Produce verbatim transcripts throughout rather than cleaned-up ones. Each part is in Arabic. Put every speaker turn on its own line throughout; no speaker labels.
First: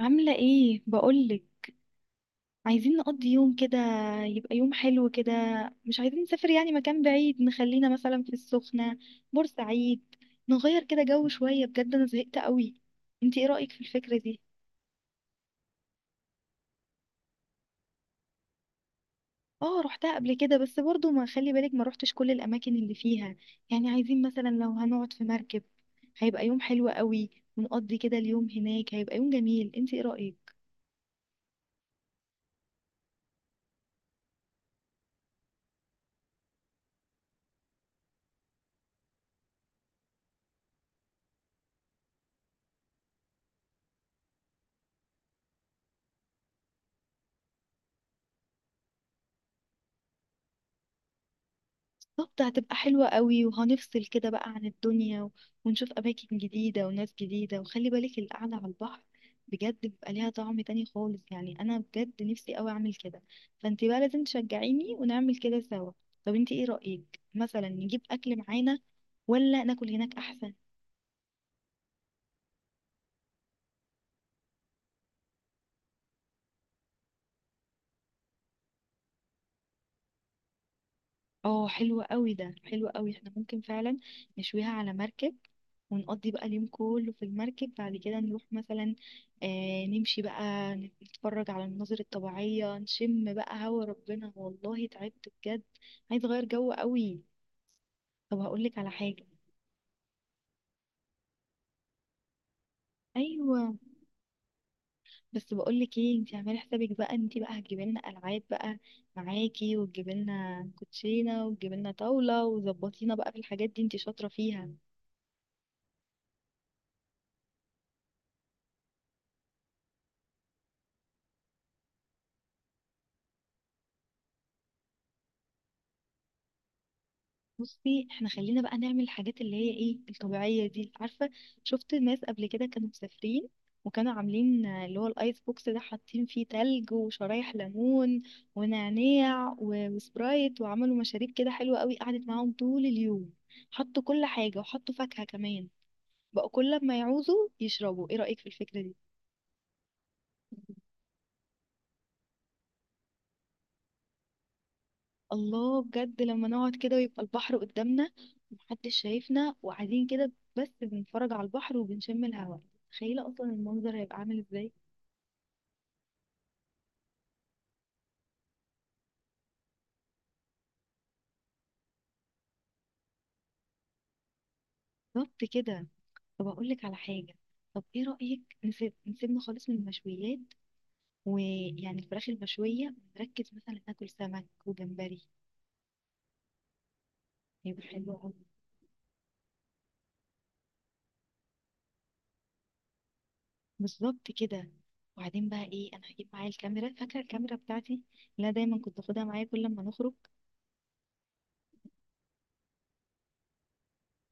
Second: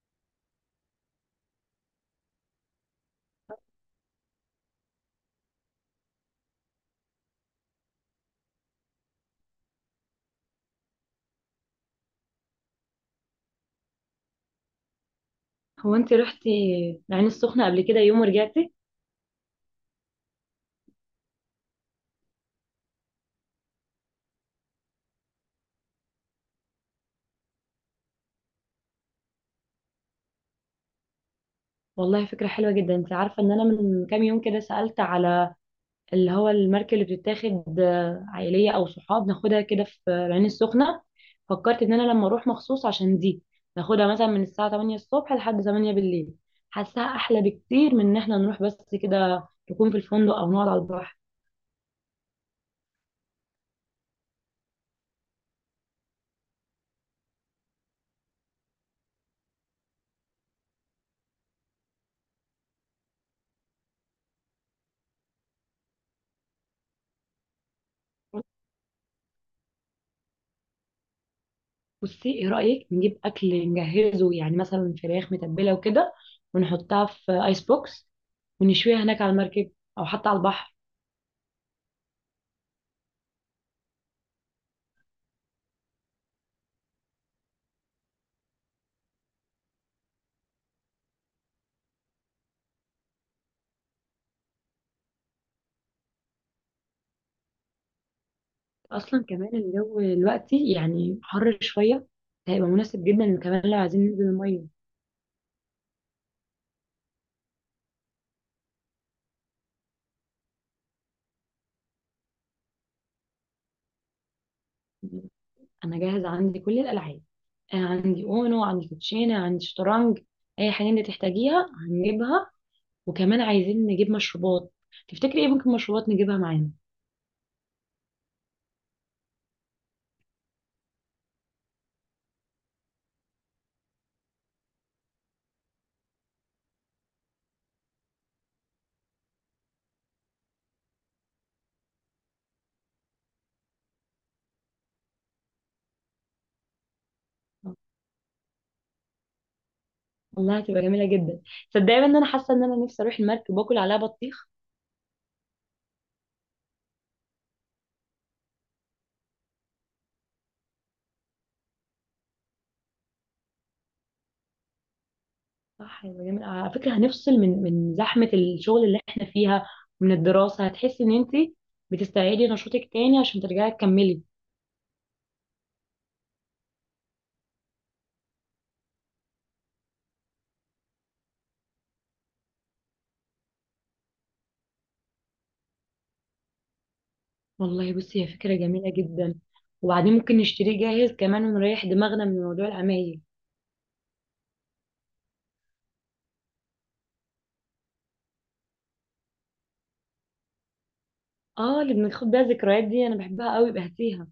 عاملة ايه بقولك؟ عايزين نقضي يوم كده، يبقى يوم حلو كده. مش عايزين نسافر يعني مكان بعيد، نخلينا مثلا في السخنة، بورسعيد. نغير كده جو شوية، بجد انا زهقت قوي. انتي ايه رأيك في الفكرة دي؟
هو انت رحتي العين السخنة قبل كده يوم ورجعتي؟
اه روحتها قبل كده، بس برضو ما خلي بالك ما روحتش كل الاماكن اللي فيها. يعني عايزين مثلا لو هنقعد في مركب، هيبقى يوم حلو قوي. ونقضي كده اليوم هناك، هيبقى يوم جميل. انتي ايه رأيك؟
والله فكرة حلوة جدا. انت عارفة ان انا من كام يوم كده سألت على اللي هو المركب اللي بتتاخد آه، عائلية او صحاب، ناخدها كده في العين السخنة. فكرت ان انا لما اروح مخصوص عشان دي ناخدها مثلا من الساعة الثامنة الصبح لحد الثامنة بالليل. حاساها احلى بكتير من ان احنا نروح بس كده نكون في الفندق او نقعد على البحر.
بالظبط، هتبقى حلوة قوي وهنفصل كده بقى عن الدنيا و- ونشوف أماكن جديدة وناس جديدة. وخلي بالك القعدة على البحر بجد بيبقى ليها طعم تاني خالص، يعني أنا بجد نفسي قوي أعمل كده. فأنت بقى لازم تشجعيني ونعمل كده سوا. طب أنت إيه رأيك مثلا نجيب أكل معانا، ولا ناكل هناك أحسن؟
بصي، ايه رأيك نجيب اكل نجهزه، يعني مثلا فراخ متبلة وكده، ونحطها في ايس بوكس ونشويها هناك على المركب او حتى على البحر.
اه حلو قوي، ده حلو قوي، احنا ممكن فعلا نشويها على مركب ونقضي بقى اليوم كله في المركب. بعد كده نروح مثلا، آه، نمشي بقى، نتفرج على المناظر الطبيعية، نشم بقى هوا ربنا. والله تعبت بجد، عايز اغير جو قوي. طب هقولك على
اصلا
حاجة.
كمان الجو دلوقتي يعني حر شويه، هيبقى مناسب جدا
ايوه،
كمان لو عايزين ننزل الميه.
بس بقولك ايه، انتي اعملي حسابك بقى ان انتي بقى هتجيبي لنا العاب بقى معاكي، وتجيبي لنا كوتشينه، وتجيبي لنا طاوله، وظبطينا بقى في الحاجات دي، انتي شاطره فيها.
انا جاهزه، عندي كل الالعاب. انا عندي اونو، عندي كوتشينه، عندي شطرنج. اي حاجه انت تحتاجيها هنجيبها. وكمان عايزين نجيب مشروبات. تفتكري ايه ممكن مشروبات نجيبها معانا؟
بصي احنا خلينا بقى نعمل الحاجات اللي هي ايه الطبيعية دي، عارفة؟ شفت ناس قبل كده كانوا مسافرين وكانوا عاملين آه، اللي هو الايس بوكس ده، حاطين فيه تلج وشرايح ليمون ونعناع و- وسبرايت، وعملوا مشاريب كده حلوة قوي، قعدت معاهم طول اليوم. حطوا كل حاجة، وحطوا فاكهة كمان، بقوا كل ما يعوزوا يشربوا. ايه رأيك في الفكرة دي؟
والله هتبقى جميله جدا. صدقني ان انا حاسه ان انا نفسي اروح المركب واكل عليها بطيخ.
الله، بجد لما نقعد كده ويبقى البحر قدامنا، ومحدش شايفنا، وقاعدين كده بس بنتفرج على البحر وبنشم الهواء، تخيلة اصلا المنظر هيبقى عامل ازاي.
صح، يبقى جميل. آه، على فكرة هنفصل من من زحمة الشغل اللي احنا فيها ومن الدراسة. هتحسي ان انت بتستعيدي نشاطك تاني عشان ترجعي تكملي.
بالظبط كده. طب اقول لك على حاجة، طب ايه رأيك نسيب نسيبنا خالص من المشويات ويعني الفراخ المشوية، نركز مثلا ناكل سمك وجمبري؟ هيبقى
والله
حلو
بصي، هي
قوي.
فكرة جميلة جدا. وبعدين ممكن نشتريه جاهز كمان ونريح دماغنا من موضوع العمايل.
بالظبط كده. وبعدين بقى ايه، انا هجيب معايا الكاميرا، فاكرة الكاميرا بتاعتي اللي انا دايما كنت باخدها معايا كل لما نخرج؟
اه، اللي بناخد بيها الذكريات دي؟ انا بحبها قوي بهتيها.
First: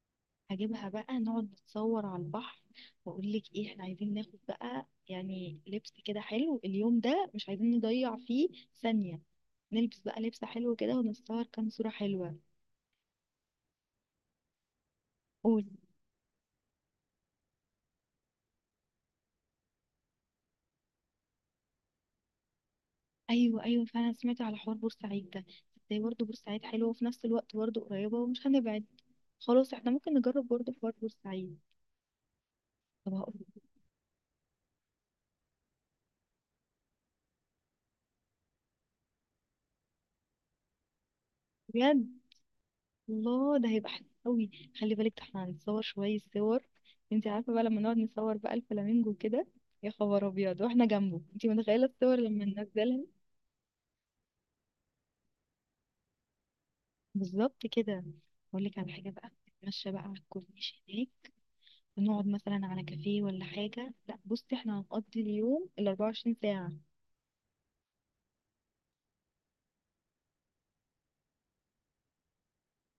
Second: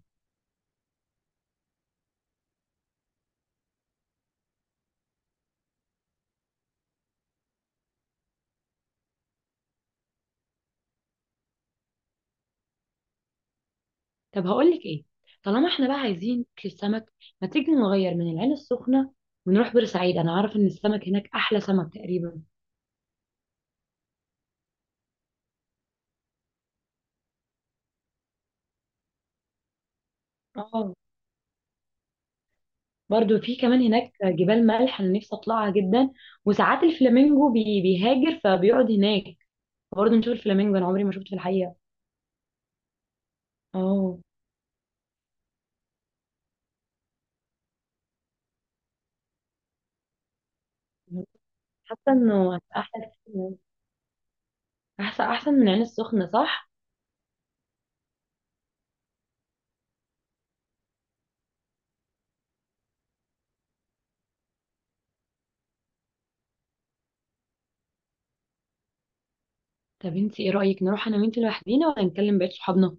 هجيبها بقى، نقعد نتصور على البحر. واقول لك ايه، احنا عايزين ناخد بقى يعني لبس كده حلو، اليوم ده مش عايزين نضيع فيه ثانية. نلبس بقى لبس حلو كده ونتصور كام صورة حلوة.
طب هقول لك ايه،
قول.
طالما احنا بقى عايزين ناكل السمك، ما تيجي نغير من العين السخنة ونروح بورسعيد؟ انا عارفة ان السمك هناك احلى سمك تقريبا.
ايوه ايوه، فعلا سمعت على حوار بورسعيد ده. ازاي برضه بورسعيد حلوة وفي نفس الوقت برضه قريبة ومش هنبعد. خلاص، احنا ممكن نجرب برضه حوار
اه.
بورسعيد. طب هقول.
برضو في كمان هناك جبال ملح انا نفسي اطلعها جدا. وساعات الفلامينجو بي بيهاجر فبيقعد هناك، برضو نشوف الفلامينجو، انا عمري ما شفته في الحقيقه.
بجد؟ الله، ده هيبقى حلو
اه،
قوي. خلي بالك ده احنا هنتصور شوية صور. انت عارفة بقى لما نقعد نصور بقى الفلامينجو كده، يا خبر ابيض، واحنا جنبه، انت متخيلة
حاسه
الصور لما
انه هتبقى
ننزلها.
احلى كتير. احسن احسن من عين السخنه، صح؟
بالظبط كده. اقول لك على حاجة بقى، نتمشى بقى على الكورنيش هناك، ونقعد مثلا على كافيه ولا حاجة. لا بصي، احنا هنقضي اليوم ال أربعة وعشرين ساعة.
طب انت ايه رايك نروح انا وانت لوحدينا ولا نكلم بقيه صحابنا؟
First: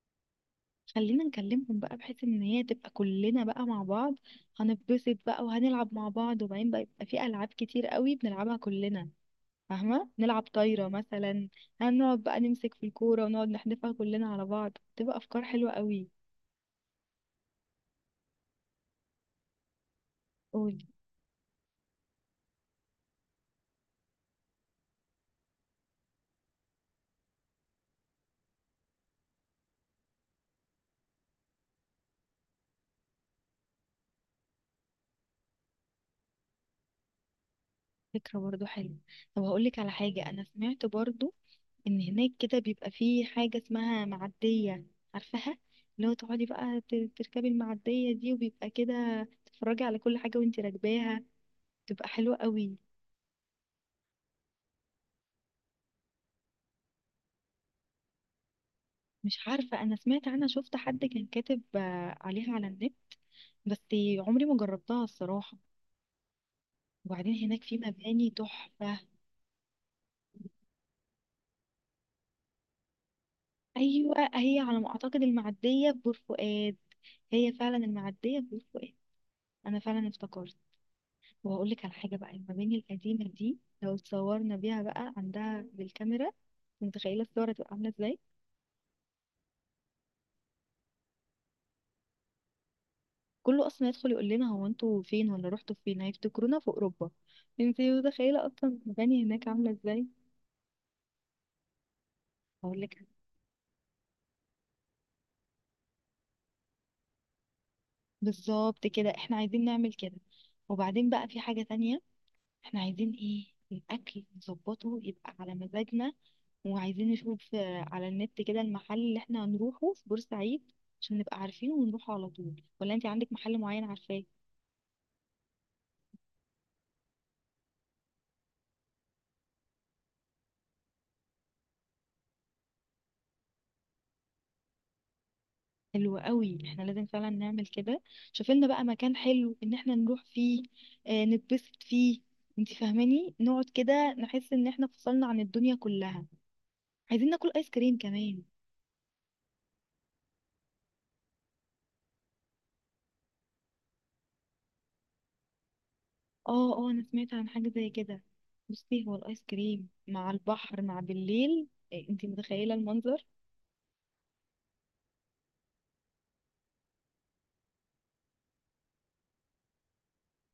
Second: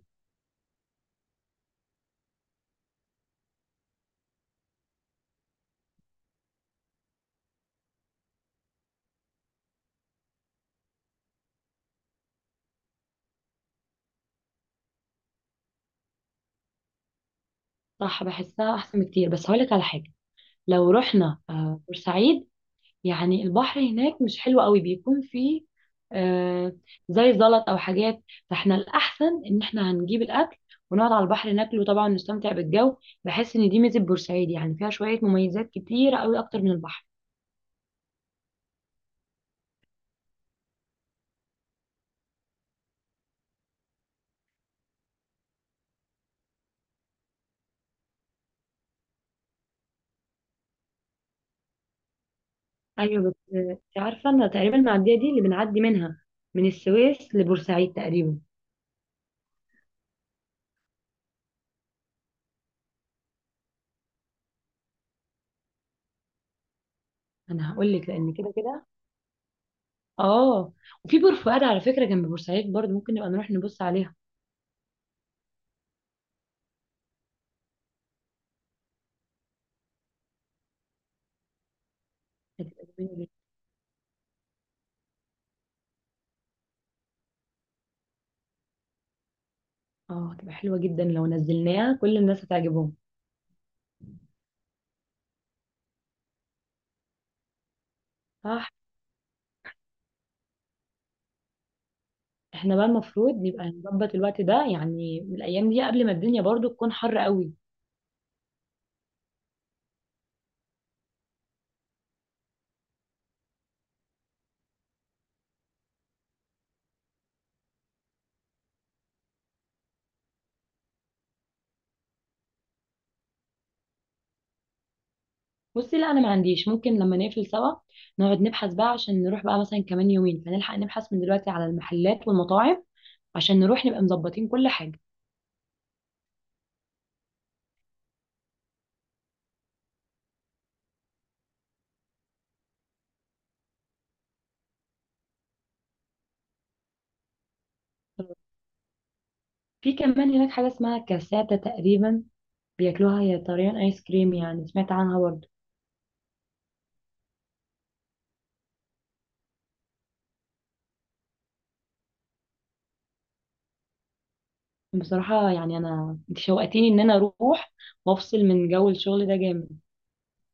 خلينا نكلمهم بقى، بحيث ان هي تبقى كلنا بقى مع بعض. هنتبسط بقى وهنلعب مع بعض، وبعدين بقى يبقى في العاب كتير قوي بنلعبها كلنا، فاهمة؟ نلعب طايرة مثلا، هنقعد بقى نمسك في الكورة ونقعد نحدفها كلنا على بعض. تبقى أفكار حلوة قوي.
صح، بحسها احسن بكتير. بس هقولك على حاجه،
قولي.
لو رحنا آه، بورسعيد، يعني البحر هناك مش حلو قوي، بيكون فيه آه زي زلط او حاجات. فاحنا الاحسن ان احنا هنجيب الاكل ونقعد على البحر ناكله طبعا، نستمتع بالجو. بحس ان دي ميزه بورسعيد، يعني فيها شويه مميزات كتيره قوي اكتر من البحر.
فكرة برضو حلوة. طب هقولك على حاجة، أنا سمعت برضو إن هناك كده بيبقى فيه حاجة اسمها معدية، عارفاها؟ اللي هو تقعدي بقى ت- تركبي المعدية دي، وبيبقى كده تتفرجي على كل حاجة وانتي راكباها، تبقى حلوة قوي.
ايوه، بس آه، انت عارفه انا تقريبا المعديه دي اللي بنعدي منها من السويس لبورسعيد تقريبا.
مش عارفة، أنا سمعت عنها، شفت حد كان كاتب آه، عليها على النت، بس عمري ما جربتها الصراحة. وبعدين هناك
انا
في
هقول لك
مباني
لان كده كده.
تحفة.
اه. وفي بور فؤاد على فكره جنب بورسعيد، برضه ممكن نبقى نروح نبص
ايوه،
عليها.
هي على ما اعتقد المعديه ببور فؤاد، هي فعلا المعديه ببور فؤاد، انا فعلا افتكرت. وهقول لك على حاجه بقى، المباني
هتبقى جميله
القديمه
جدا.
دي لو اتصورنا بيها بقى عندها بالكاميرا، متخيله الصور هتبقى عامله ازاي؟
اه هتبقى حلوه جدا، لو نزلناها كل الناس هتعجبهم.
كله اصلا يدخل يقول لنا هو انتوا فين، ولا رحتوا فين، هيفتكرونا في اوروبا. انت متخيله اصلا
صح.
المباني هناك عامله ازاي؟
احنا
هقول
بقى
لك.
المفروض نبقى نظبط الوقت ده يعني من الايام دي قبل ما الدنيا برضو تكون حر قوي.
بالظبط كده، احنا عايزين نعمل كده. وبعدين بقى في حاجه تانية، احنا عايزين ايه، الاكل نظبطه يبقى على مزاجنا. وعايزين نشوف آه، على النت كده المحل اللي احنا هنروحه في بورسعيد، عشان نبقى عارفينه ونروحه على طول. ولا انت عندك محل معين عارفاه؟
بصي لا، انا ما عنديش. ممكن لما نقفل سوا نقعد نبحث بقى، عشان نروح بقى مثلا كمان يومين، فنلحق نبحث من دلوقتي على المحلات والمطاعم عشان نروح نبقى مظبطين كل حاجة.
حلو قوي، احنا لازم فعلا نعمل كده. شوفي لنا بقى مكان حلو ان احنا نروح فيه، اه، نتبسط فيه. انت فاهماني؟ نقعد كده نحس ان احنا فصلنا عن الدنيا كلها. عايزين ناكل ايس كريم كمان.
في كمان هناك حاجة اسمها كاساتا تقريبا، بياكلوها، هي طريان ايس كريم يعني، سمعت عنها برضو.
اه اه، انا سمعت عن حاجة زي كده. بصي، هو الايس كريم مع البحر مع بالليل، إيه، انتي متخيلة المنظر؟
بصراحة يعني انا انت شوقتيني ان انا اروح وافصل من جو الشغل ده جامد.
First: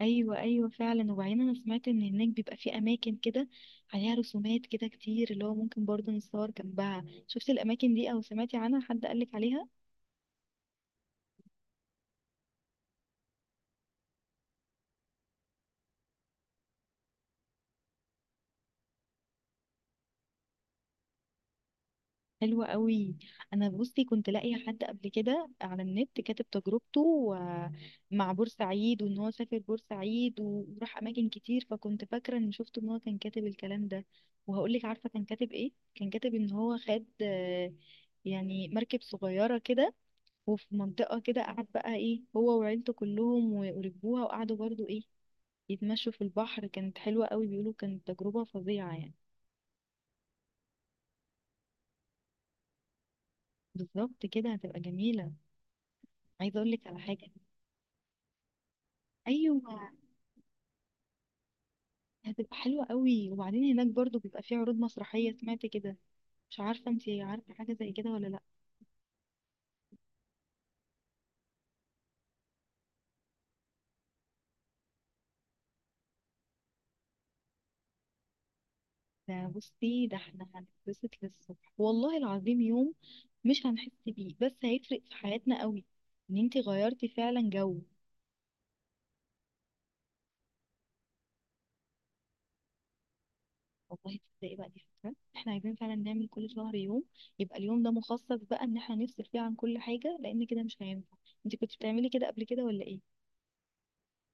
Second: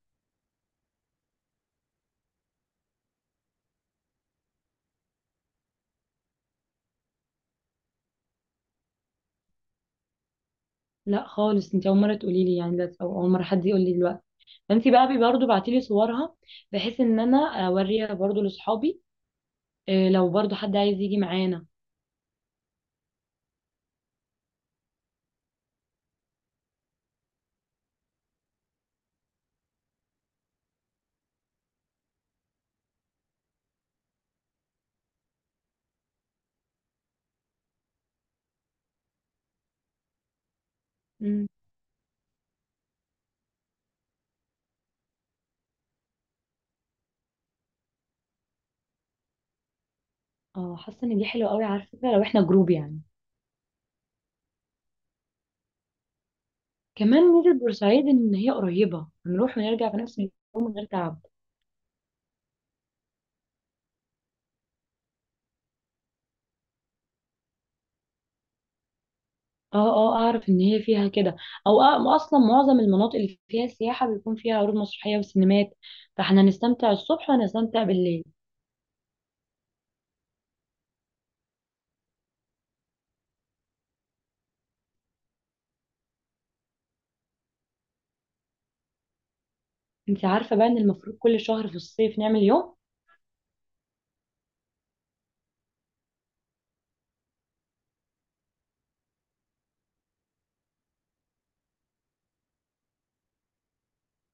ايوه ايوه، فعلا. وبعدين انا سمعت ان هناك بيبقى في اماكن كده عليها رسومات كده كتير، اللي هو ممكن برضه نتصور جنبها. شفتي الاماكن دي، او سمعتي عنها، حد قالك عليها؟
لا خالص، انت اول مرة تقولي لي يعني ده، او اول مرة حد يقول لي دلوقتي. فانت بقى بي- برضه بعتيلي صورها بحيث ان انا اوريها برضه لاصحابي، آه، لو برضه حد عايز يجي معانا.
حلوة قوي. انا بصي كنت لاقيه حد قبل كده على النت كاتب تجربته و- مع بورسعيد، وان هو سافر بورسعيد و- وراح اماكن كتير، فكنت فاكره ان شفت ان هو كان كاتب الكلام ده. وهقول لك، عارفه كان كاتب ايه؟ كان كاتب ان هو خد آه، يعني مركب صغيره كده، وفي منطقه كده
مم.
قعد بقى ايه هو وعيلته كلهم و- وركبوها وقعدوا برضو ايه يتمشوا في البحر، كانت حلوه قوي، بيقولوا كانت تجربه فظيعه يعني.
اه، حاسه ان دي حلوه قوي، على فكره لو احنا جروب يعني.
بالظبط كده، هتبقى جميله. عايزه اقول لك على
كمان
حاجه.
ميزه بورسعيد ان هي قريبه، هنروح
ايوه،
ونرجع في نفس اليوم من غير تعب.
هتبقى حلوة قوي. وبعدين هناك برضو بيبقى فيه عروض مسرحية، سمعت كده. مش عارفة انتي عارفة حاجة زي كده ولا لأ.
اه اه، اعرف ان هي فيها كده. او أ- اصلا معظم المناطق اللي فيها سياحه بيكون فيها عروض مسرحيه وسينمات، فاحنا هنستمتع الصبح وهنستمتع بالليل.
ده بصي، ده احنا هنتبسط للصبح، والله العظيم يوم مش هنحس بيه، بس هيفرق في حياتنا قوي، ان انتي غيرتي فعلا جو.
انت عارفه بقى ان المفروض كل شهر في الصيف نعمل يوم.
والله تصدقي بقى، دي فكرة، احنا عايزين فعلا نعمل كل شهر يوم. يبقى اليوم ده مخصص بقى ان احنا نفصل فيه عن كل حاجة، لان كده مش هينفع. انتي كنت بتعملي كده قبل كده ولا ايه؟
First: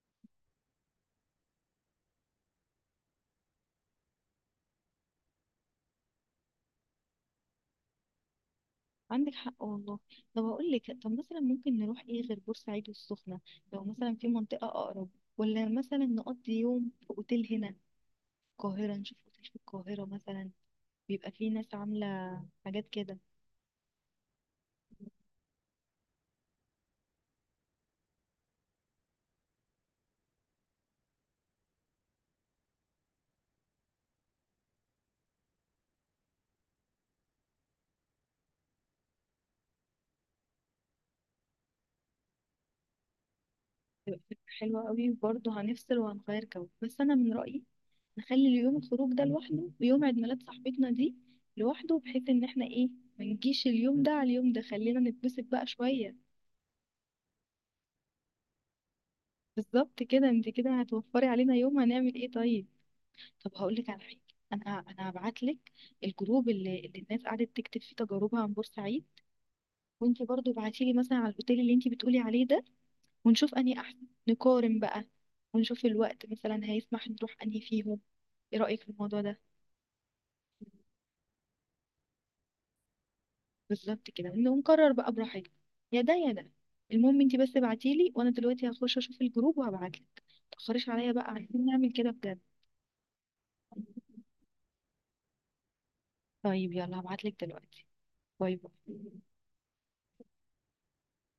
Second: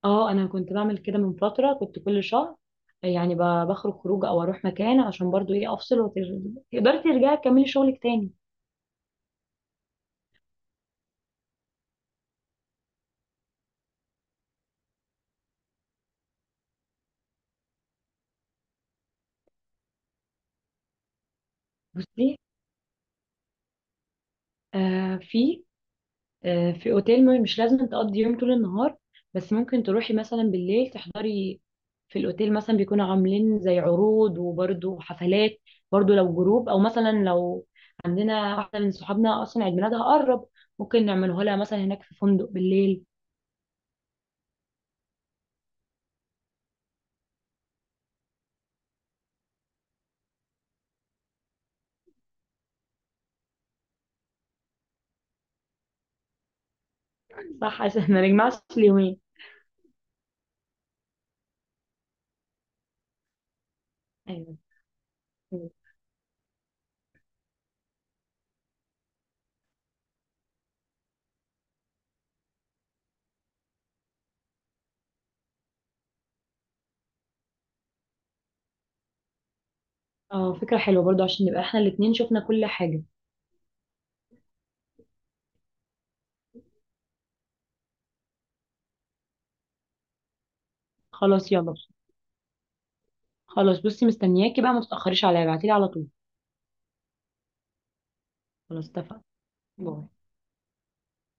اه، انا كنت بعمل كده من فتره، كنت كل شهر يعني ب- بخرج خروج او اروح مكان عشان برضو ايه افصل، وتقدري ترجعي تكملي شغلك تاني.
عندك حق والله. طب هقول لك، طب مثلا ممكن نروح ايه غير بورسعيد والسخنة؟ لو مثلا في منطقة اقرب، ولا مثلا نقضي يوم في اوتيل هنا في القاهرة، نشوف اوتيل في القاهرة مثلا، بيبقى فيه ناس عاملة
بصي،
حاجات كده.
آه في، آه في اوتيل، م- مش لازم تقضي يوم طول النهار، بس ممكن تروحي مثلا بالليل تحضري في الاوتيل، مثلا بيكونوا عاملين زي عروض وبرضو حفلات. برضو لو جروب، او مثلا لو عندنا واحده من صحابنا اصلا عيد ميلادها قرب، ممكن نعمله لها مثلا هناك في فندق بالليل.
بتبقى فكرة حلوة قوي، وبرضه هنفصل وهنغير جو. بس انا من رأيي نخلي اليوم الخروج ده لوحده، ويوم عيد ميلاد صاحبتنا دي لوحده، بحيث ان احنا ايه، ما نجيش اليوم ده على اليوم ده، خلينا نتبسط بقى شوية.
صح، عشان ما نجمعش اليومين.
بالظبط كده، انت كده هتوفري علينا يوم، هنعمل ايه طيب. طب هقول لك على حاجه.
ايوه.
انا انا هبعت لك الجروب اللي, اللي الناس قعدت تكتب فيه تجاربها عن بورسعيد. وانت برضو ابعتي لي مثلا على الاوتيل اللي انت بتقولي عليه ده، ونشوف انهي احسن، نقارن بقى، ونشوف الوقت مثلا هيسمح نروح انهي فيهم. ايه رايك في الموضوع ده؟
اه فكرة حلوة برضو عشان نبقى احنا الاتنين شفنا كل حاجة.
بالظبط كده، ونقرر بقى براحتنا. يا ده يا ده، المهم انت بس ابعتي لي، وانا دلوقتي هخش اشوف الجروب وهبعت لك. متأخريش عليا بقى،
خلاص
عايزين
يلا.
نعمل كده بجد.
خلاص بصي، مستنياكي بقى، ما تتأخريش عليا، ابعتيلي على طول.
طيب يلا، هبعت لك دلوقتي. باي. باي.
خلاص اتفقنا. باي.